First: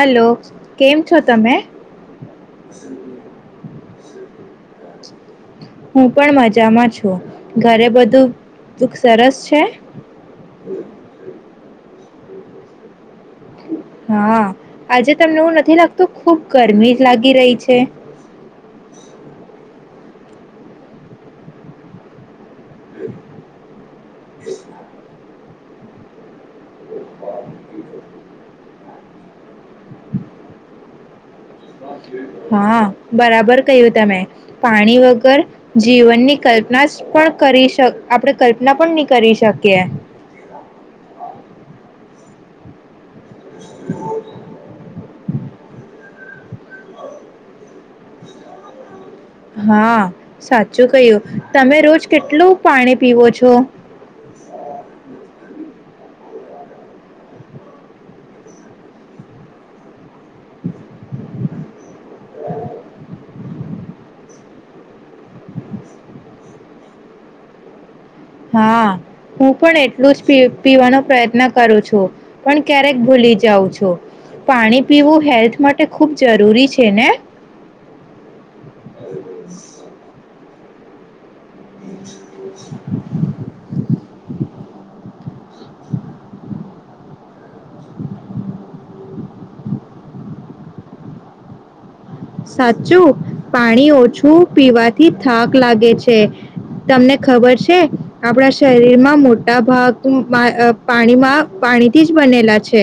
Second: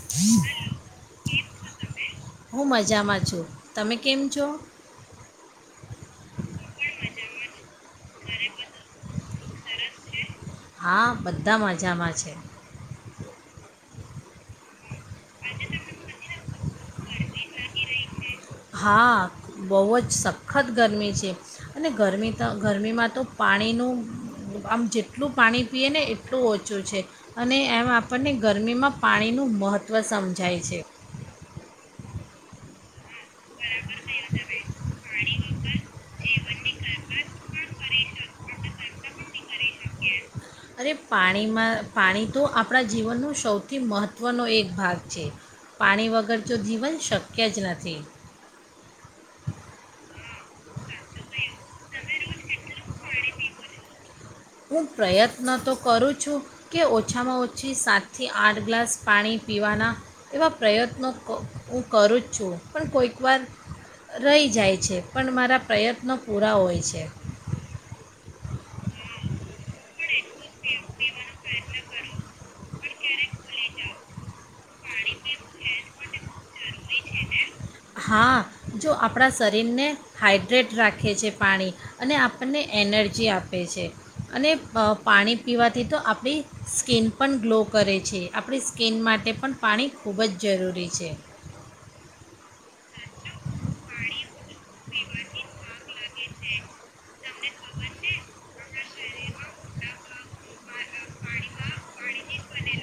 Hello, કેમ છો તમે? હું મજામાં છું તમે કેમ છો હું પણ મજામાં છું. ઘરે બધું દુખ સરસ છે. હા બધા મજામાં છે. છે. હા આજે તમને એવું નથી લાગતું ખુબ ગરમી જ લાગી રહી છે. હા બહુ જ સખત ગરમી છે અને ગરમી ત ગરમીમાં તો પાણીનું આમ જેટલું પાણી પીએ ને એટલું ઓછું છે અને એમ આપણને ગરમીમાં પાણીનું મહત્ત્વ સમજાય છે. હા બરાબર કહ્યું તમે પાણી વગર જીવનની કલ્પના પણ કરીશ આપણે કલ્પના પણ નહી કરી શકીએ. અરે પાણીમાં પાણી તો આપણા જીવનનો સૌથી મહત્ત્વનો એક ભાગ છે પાણી વગર વગર જો જીવન શક્ય જ નથી હા સાચું કહ્યું તમે રોજ કેટલું પાણી પીવો છો. હું પ્રયત્ન તો કરું છું કે ઓછામાં ઓછી સાતથી આઠ ગ્લાસ પાણી પીવાના એવા પ્રયત્નો ક- ઓ કરું જ છું પણ કોઈક વાર રહી જાય છે પણ મારા પ્રયત્નો પૂરા હોય છે. હા હું પણ એ એટલું જ પી-પીવાનો પ્રયત્ન કરુ છું પણ ક્યારેક ભૂલી જાવ છો પાણી પીવું હેલ્થ માટે ખૂબ જરૂરી છે ને? હા જો આપણા શરીરને હાઈડ ટ્રેટ રાખે છે પાણી અને આપણને એનર્જી આપે છે. અને અ પાણી પીવાથી તો આપડી સ્કીિન પણ ગ્લો કરે છે. આપણી સ્કીન માટે પણ પાણી ખૂબ જ જરૂરી છે. સાચું પાણી ઓછું પીવાથી થાક લાગે છે તમને ખબર છે? આપણા શરીરમાં આ મોટા ભાગ ઉમ-અ પાણીમાં પાણી થીજ બનેલા છે.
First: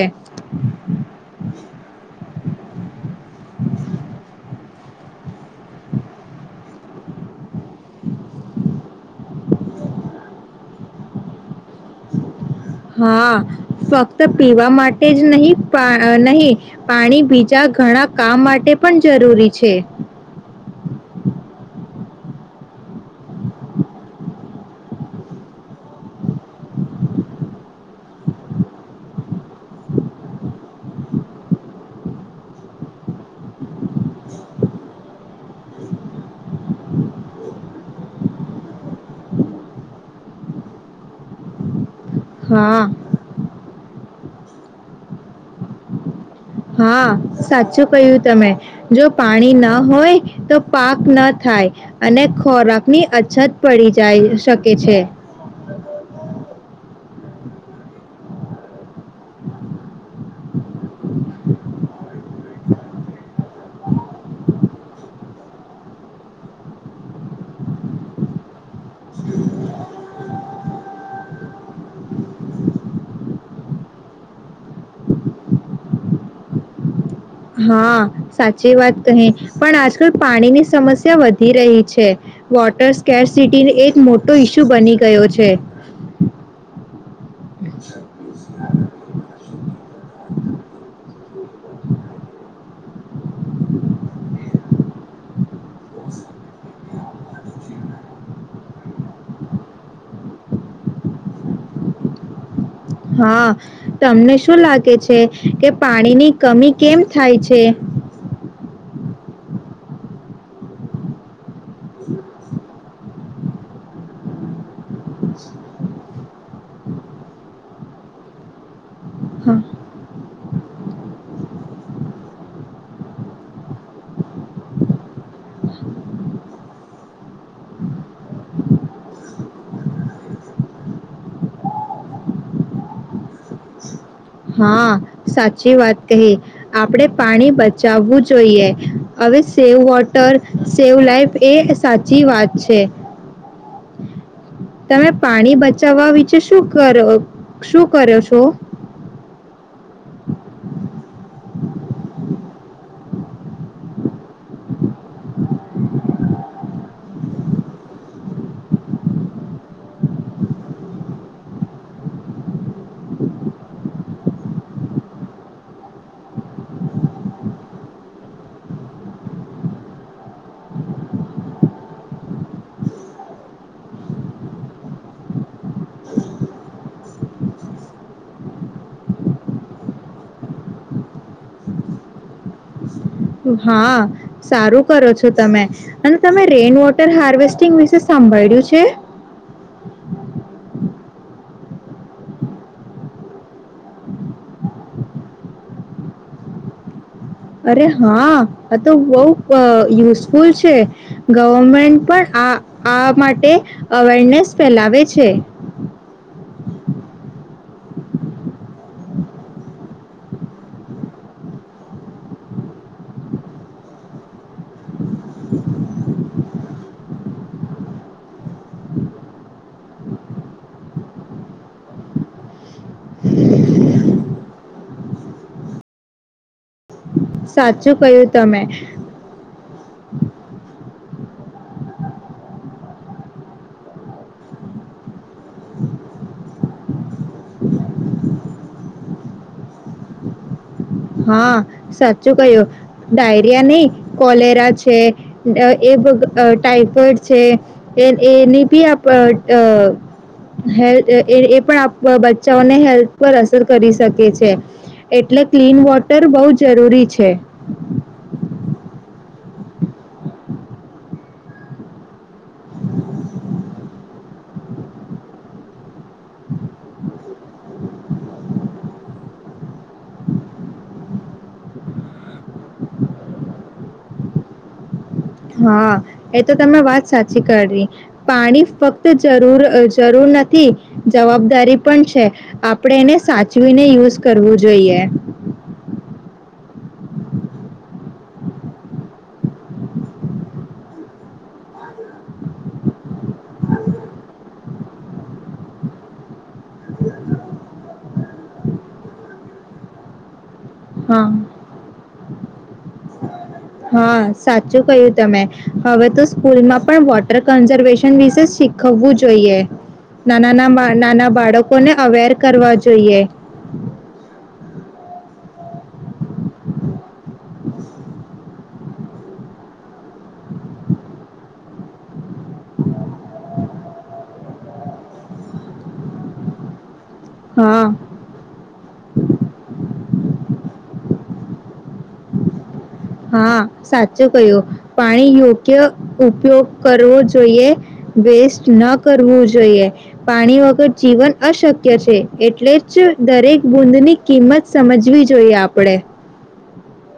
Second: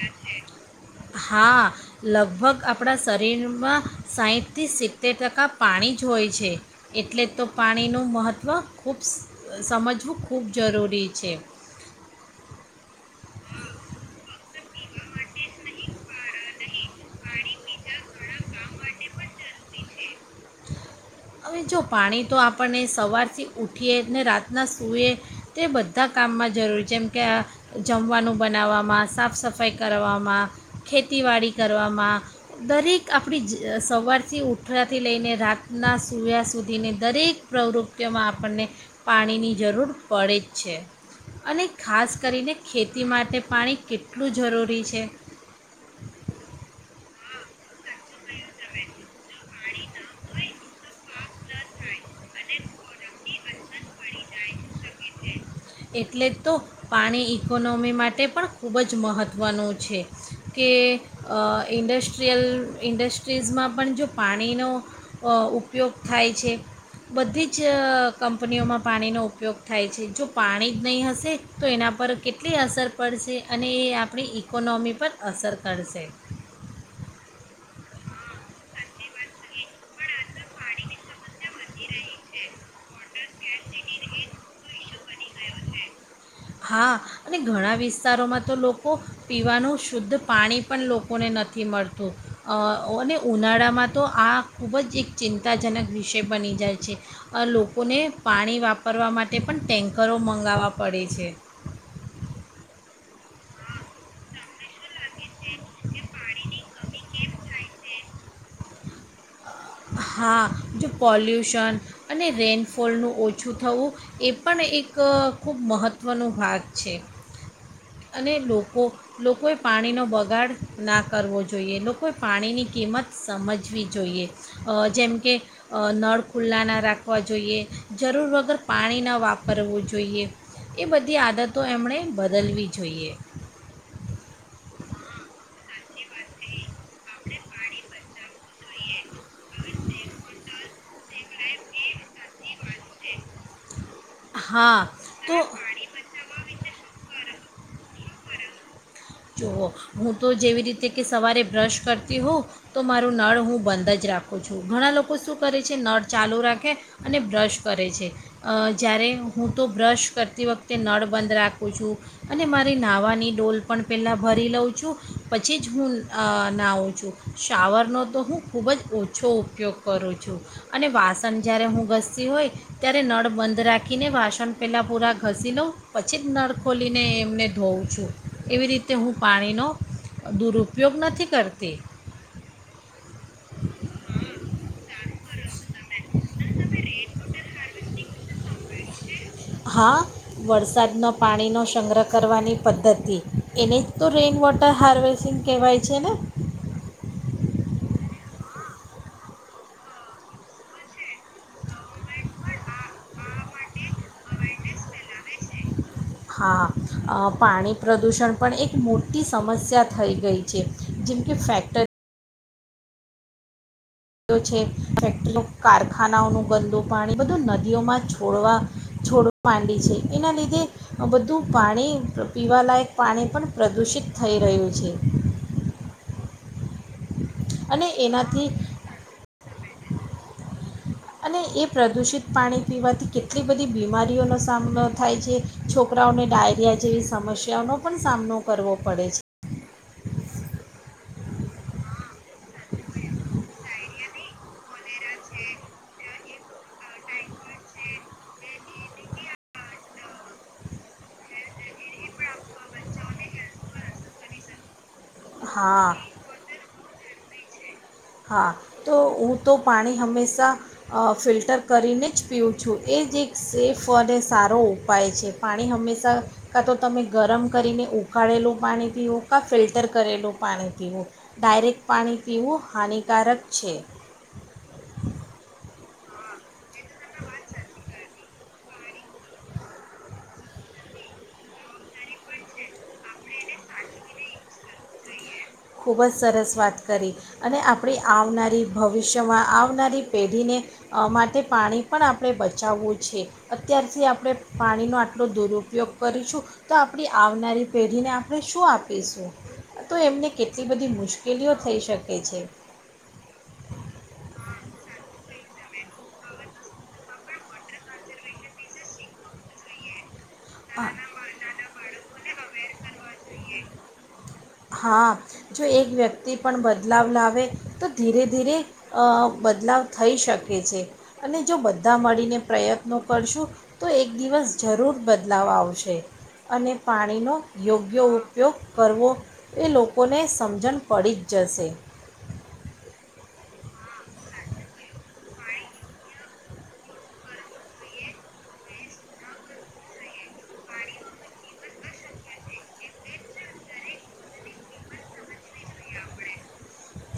ભગ આપણા શરીરમાં સાઈઠથી સિત્તેર ટકા પાણી જ હોય છે, એટલે તો પાણીનું મહત્ત્વ ખૂબ્સ સમજવું ખૂબ જરૂરી છે. હા, ફક્ત પીવા માટે જ નહી, નહી પાણી બીજા ઘણા કામ માટે પણ જરૂરી છે. હવે જો પાણી તો આપણને સવારથી ઉઠીએ ને રાતના સૂઈએ, તે બધા કામમાં જરૂરી છે જેમ કે આ જમવાનું બનાવવામાં સાફ સફાઈ કરવામાં, ખેતીવાડી કરવામાં, દરેક આપડી જ સવારથી ઉઠવાથી લઈને રાતના સૂવ્યા સુધીને દરેક પ્રવૃત્તિતિમાં આપણને પાણીની જરૂર પડે જ છે અને ખાસ કરીને હા ખેતી માટે પાણી કેટલું જરૂરી છે. [inaudible] હા અ સાચું કહ્યું તમે જો પાણી ન હોય તો પાક ન થાય. અને ખોરાક ની અછત પડી જ જય શકે છે. [inaudible] એટલે તો પાણી ઇકોનોમી માટે પણ ખૂબ જ મહત્ત્વનું છે કે અ ઇન્ડસ્ટ્રીયલ ઇન્ડસ્ટ્રીઝમાં પણ જો પાણીનો અ ઉપયોગ થાય છે બધી જ કંપનીઓમાં પાણીનો ઉપયોગ થાય છે જો પાણી જ નહીં હશે તો એના પર કેટલી અસર પડશે અને એ આપણી ઇકોનોમી પર અસર કરશે. હા સાચી વાત કહે પણ આજકાલ પાણીની સમસ્યા વધી રહી છે વોટર સ્કેસ સિટી ન એક મોટો ઇશ્યુ બની થયો છે. હા અને ઘણા વિસ્તારોમાં તો લોકો પીવાનું શુદ્ધ પાણી પણ લોકોને નથી મળતું અને ઉનાળામાં તો આ ખૂબ જ એક ચિંતા ચિંતાજનક વિષય બની જાય છે. લોકોને પાણી વાપરવા માટે પણ ટેન્કરો મંગાવવા પડે છે. હા તમને શું લાગે છે. કે પાણીની કમી કેમ થાય છે. હા જો પોલ્યુશન અને રેઇનફોલનું ઓછું થવું એ પણ એક ખૂબ મહત્ત્વનો ભાગ છે અને લોકો લોકોએ હા પાણીનો બગાડ ના કરવો જોઈએ લોકોએ પાણીની કિંમત સમજવી જોઈએ. જેમ કે નળ ખુલ્લા ના રાખવા જોઈએ જરૂર વગર પાણી ન વાપરવું જોઈએ એ બધી આદતો એમણે બદલવી જોઈએ. હા સાચી વાત કહી. આપણેે પાણી બચાવવું જ જોઈ હવે સેવ વોટર સેવ લાઈફ એ સાચ વાત છે હા તમે તો પાણી બચાવવા વિચે શું. કર શું કર્યો છો. જઓ હું તો જેવી રીતે કે સવારે બ્રશ કરતી હોઉં તો મારોું નળ હું બંધ જ રાખું છું ઘણા લોકો શું કરે છે નળ ચાલુ રાખે અને બ્રશ કરે છે જ્યારે હું તો બ્રશ કરતી વખતે નળ બંધ રાખું છું અને મારી નાહવાની ડોલ. પણ પહેલાં ભરી લઉં છું પછી જ હું નાહઉું છું શાવરનો તો હું ખૂબ જ ઓછો ઉપયોગ કરું છું અને વાસણ જ્યારે હું ઘતી હોય ત્યારે નળ બંધ રાખીને વાસણ પહેલાં પૂરા ઘસી લઉં પછી જ નળ ખોલીને એમને ધોઉં છું. એવી રીતે હું પાણીનો દુરુપયોગ નથી કરતી. છ તમે અને તમે રેઇન વોટર હાર્વેસ્ટિંગ વિશે. સાંભળ્યું છે. હા વરસાદનો પાણીનો સંગ્રહ કરવાની પદ્ધતિ એને જ તો રેઇન વોટર હાર્વેસિંગ કહેવાય છે ને. અરે હા આ તો બઉ અ યુઝફુલ છે ગવર્મેન્ટ પણ આ આ માટે અવેરનેસ ફેલાવે છે. હા અ પાણી પ્રદૂષણ પણ એક મોટી સમસ્યા થઈ ગઈ છે જેમકે ફેક્ટરી છે ફેક્ટરી કારખાનાઓનું ગંદું પાણી બધું નદીઓમાં છોડવા છોડવા માંડી છે એના લીધે બધું પાણી પી પીવાલાયક પાણી પણ પ્રદુષિત થઈ રહ્યું છે. અને સાચું કય્યું એનાથી તમે. અને એ પ્રદૂષિત પાણી પીવાથી કેટલી બધી બીમારીઓનો સામનો થાય છે છોકરાઓને ડાયરિયા જેવી સમસ્યાઓનો પણ સામનો કરવો પડે છે. હા સાચ ક્યું ડાયરિયા નહી. કોલેરા છે એ ટાઈફોઇડ છે એની બીે એ પણ અ હે બચ્ચાઓને હેલ્થ પર અસર કરી શકે છે. એટલે ક્લીન હા બહુ જરૂરી છે. હા તો હું તો પાણી હંમેશા અ ફિલ્ટર કરીને જ પીવું છું એજ એક સેફ ફોરેસ્ટ સારો ઉપાય છે પાણી હંમેશા કાં તો તમે ગરમ કરીને ઉકાાળેલું પાણી પીવું કાં ફિલ્ટર કરેલું પાણી પીવું ડાયરેક્ટ પાણી પીવું. હાનિકારક છે. હા એ તો તમે વાત સાચી કરવી. પાણી ફક્ત જરૂર જરૂર નથી જવાબદારી પણ છે આપણે એને સાચવીને યુઝ કરવું જોઈએ. ખૂબ જ સરસ વાત કરી અને આપણી આવનારી ભવિષ્યમાં આવનારી પેઢીને માટે પાણી પણ આપણે બચાવવું છે અત્યારથી આપણે પાણીનો આટલો દુરુપયોગ કરીશું તો આપણી આવનારી પેઢીને આપણે શું આપીશું તો એમને એટલી બધી હા મુશ્કેલીઓ થઈ શકે. એજ. હા સાચું ક્યું તમે હવે તો સ્કૂલમાં પણ વોટર કન્ઝર્વેશન વિશે શીખવવું જોઈએ. નાના ના હા નાના બાળકોને અવેર કરવા જોઈએ. હા જો એક વ્યક્તિ પણ બદલાવ લાવે તો ધીરે ધીરે અ બદલાવ થઈ શકે છે અને જો બધા મળીને પ્રયત્નો કરશું તો એક દિવસ જરૂર બ બદલાવ આવશે અને. પાણીનો હા યોગ્ય ઉપયોગ કરવો એ લોકો લોકોને સમજણ પડી જ જશે. હા સાચું કહ્યું પાણી યોગ્ય ઉપયોગ કરવો જોઈએ વેસ્ટ ન કરવું જોઈએ પાણી વગર જીવન અશક્ય છે એટલે જ દરેક બૂદની કિંમત સમજવી જોઈએ આપણેે.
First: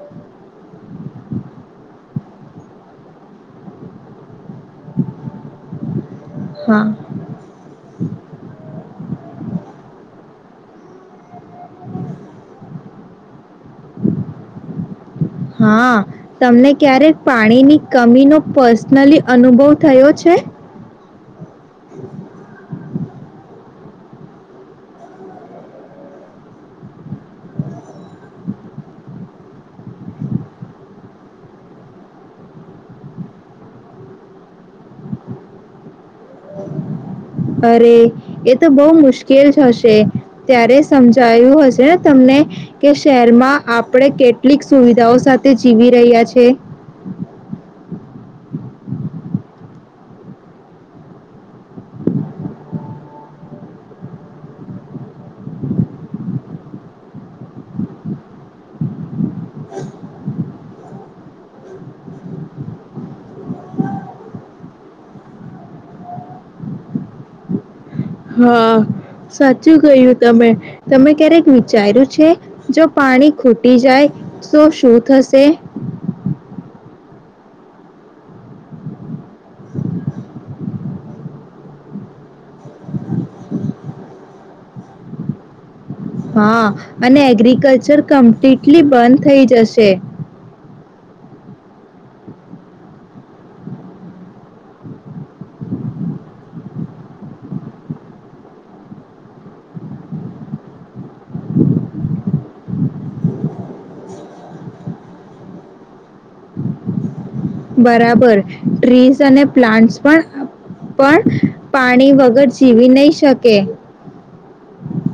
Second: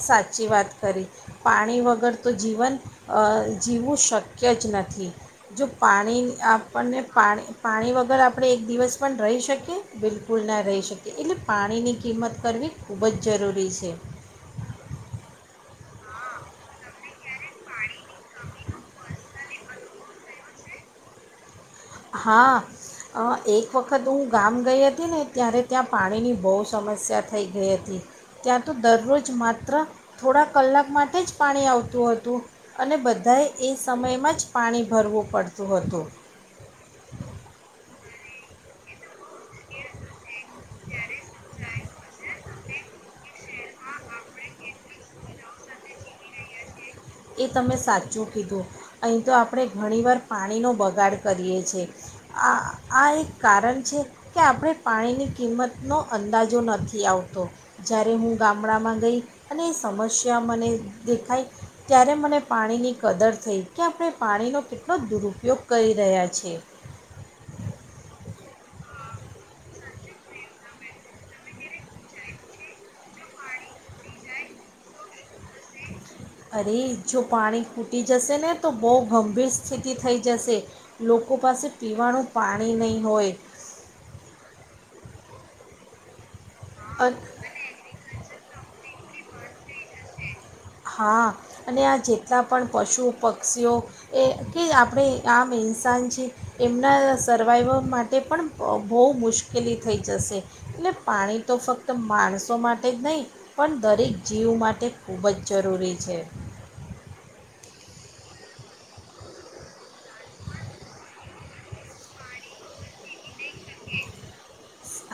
સાચી વાત કરી પાણી વગર તો જીવન અ જીવું શક. કચ નથી જો પાણી હા આપણને પાણી પાણી વગર આપણે એક દિવસ પણ રહી શકીએ? બિલકુલ બિલકુલ ના રહી શકી એટલે પાણીની કિંમત કરવી ખૂબ જ જરૂરી. [unintelligible] હા તમને ક્યારેક પાણીની કમીનો પર્સનલી અનુભવ થયો છે. હા અ એક એક વખત હું ગામ ગઈ હતી ને ત્યારે ત્યાં પાણીની બહુ સમસ્યા થઈ ગઈ હતી ત્યાં તો દરરોજ માત્ર થોડા કલાક માટે જ પાણી આવતું હતું અને બધાએ એ સમયમાં જ પાણી ભરવું પડતું હતું. અરે એ તો બહ મુશ્કેલ જ હશે ત્યારે સમજાયું હશે ને તમને કે શહેરમાં આપણે કેટલીક સુવિધાઓ સાથે જીવી રહ્યા છે. એ તમે સાચું કીધું અહીં તો આપણે ઘણી વાર પાણીનો બગાડ કરીએ છેએ આ આ એક કારણ છે કે આપણે પાણીની કિંમતનો અંદાજો નથી આવતો જ્યારે હું ગામડામાં ગઈ અને એ સમસ્યા મને દેખાય ત્યારે મને પાણીની કદર થઈ કે આપણે પાણીનો કેટલો દુરુપયોગ કરી રહ્યા છે. હા સાચું ગયું તમે તમે ક્યારેક વિચાર્યું છે, જો પાણી ખૂટી જાય તો શું થશે. અરે જો પાણી ફૂટી જશે ને તો બહુ ગંભીર સ્થિતિ થઈ જશે લોકો પાસે પીવાનું પાણી નહીં હોય. હા અન અને એગ્રિકલ્ચર કમ્પ્લીટલી બંધ થઈ જશે. હા અને આ જેટલા પણ પશુ પક્ષીઓ એ કે આપણે આમ ઇન્સાન [unintelligible] એમના સર્વાઈવલ માટે પણ બહુ મુશ્કેલી થઈ જશે અનેટ પાણી તો ફક્ત માણસો માટે જ નહીં પણ દરેક જીવ માટે ખૂબ જ જરૂરી છે. બરાબર ટ્રીઝ અને પ્લાન્ટસ પણ પણ પાણી વગર જીવી નહી શકે. [unintelligible]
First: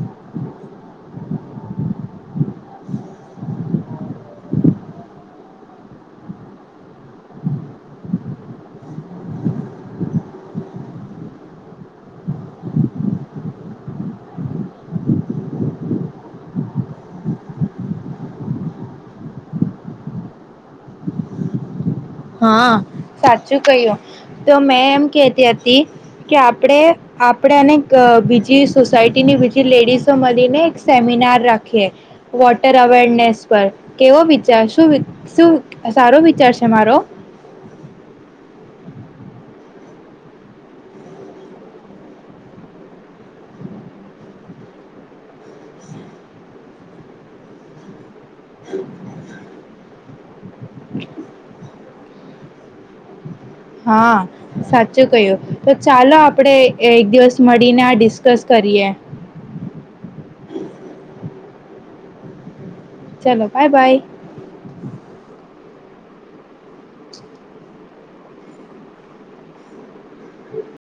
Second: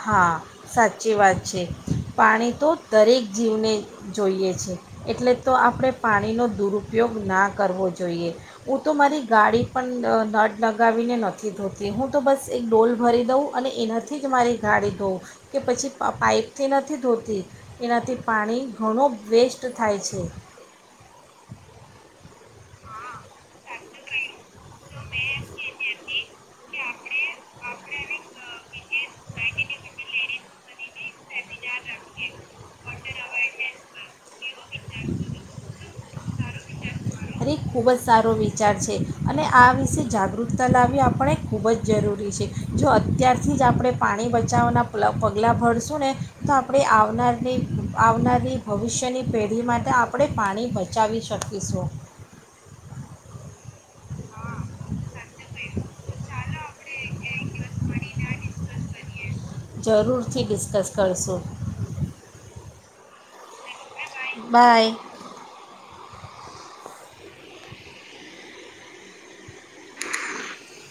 હા સાચી વાત છે, પાણી તો દરેક જીવને જોઈએ છે, એટલે તો આપણે પાણીનો દુરુપયોગ ના કરવો જોઈએ હું તો મારી ગાડી પણ નટ લગાવીને નથી ધોતી હું તો બસ એક ડોલ ભરી દઉં અને એનાથી જ મારી [unintelligible] ધો કે પછી પાઈપથી નથી ધોતી એનાથી પાણી ઘણું વેસ્ટ થાય છે. હા [unintelligible] કહ્યું તો મેં એમ કતી હતી કે આપડે આપણેને બીજી સોસાયટીની બીજી લેડીસો મળીને એક સેમિનાર રાખીએ વોટર અવેરનેસ પર કેવો. [unintelligible] શું શું સારો વિચાર છે, મારો. અને ખૂબ જ સારો વિચાર છે, અને આ વિશે જાગૃતતા લાવવી આપણે ખૂબ જ જરૂરી છે, જો અત્યારથી જ આપણે પાણી બચાવવાના પ પગલાં ભરશું ને તો આપણે આવનારને આવનાર ભવિષ્યની પેઢી માટે આપ પાણી બચાવી શકીશું. હા સાચું કય્યું તો ચાલો આપડે એક દિવસ મળીને આ ડિસ્કસ કરીએ. જરૂરથી ડિસ્કસ કરશો. [unintelligible] By bye. બાય. [inaudible]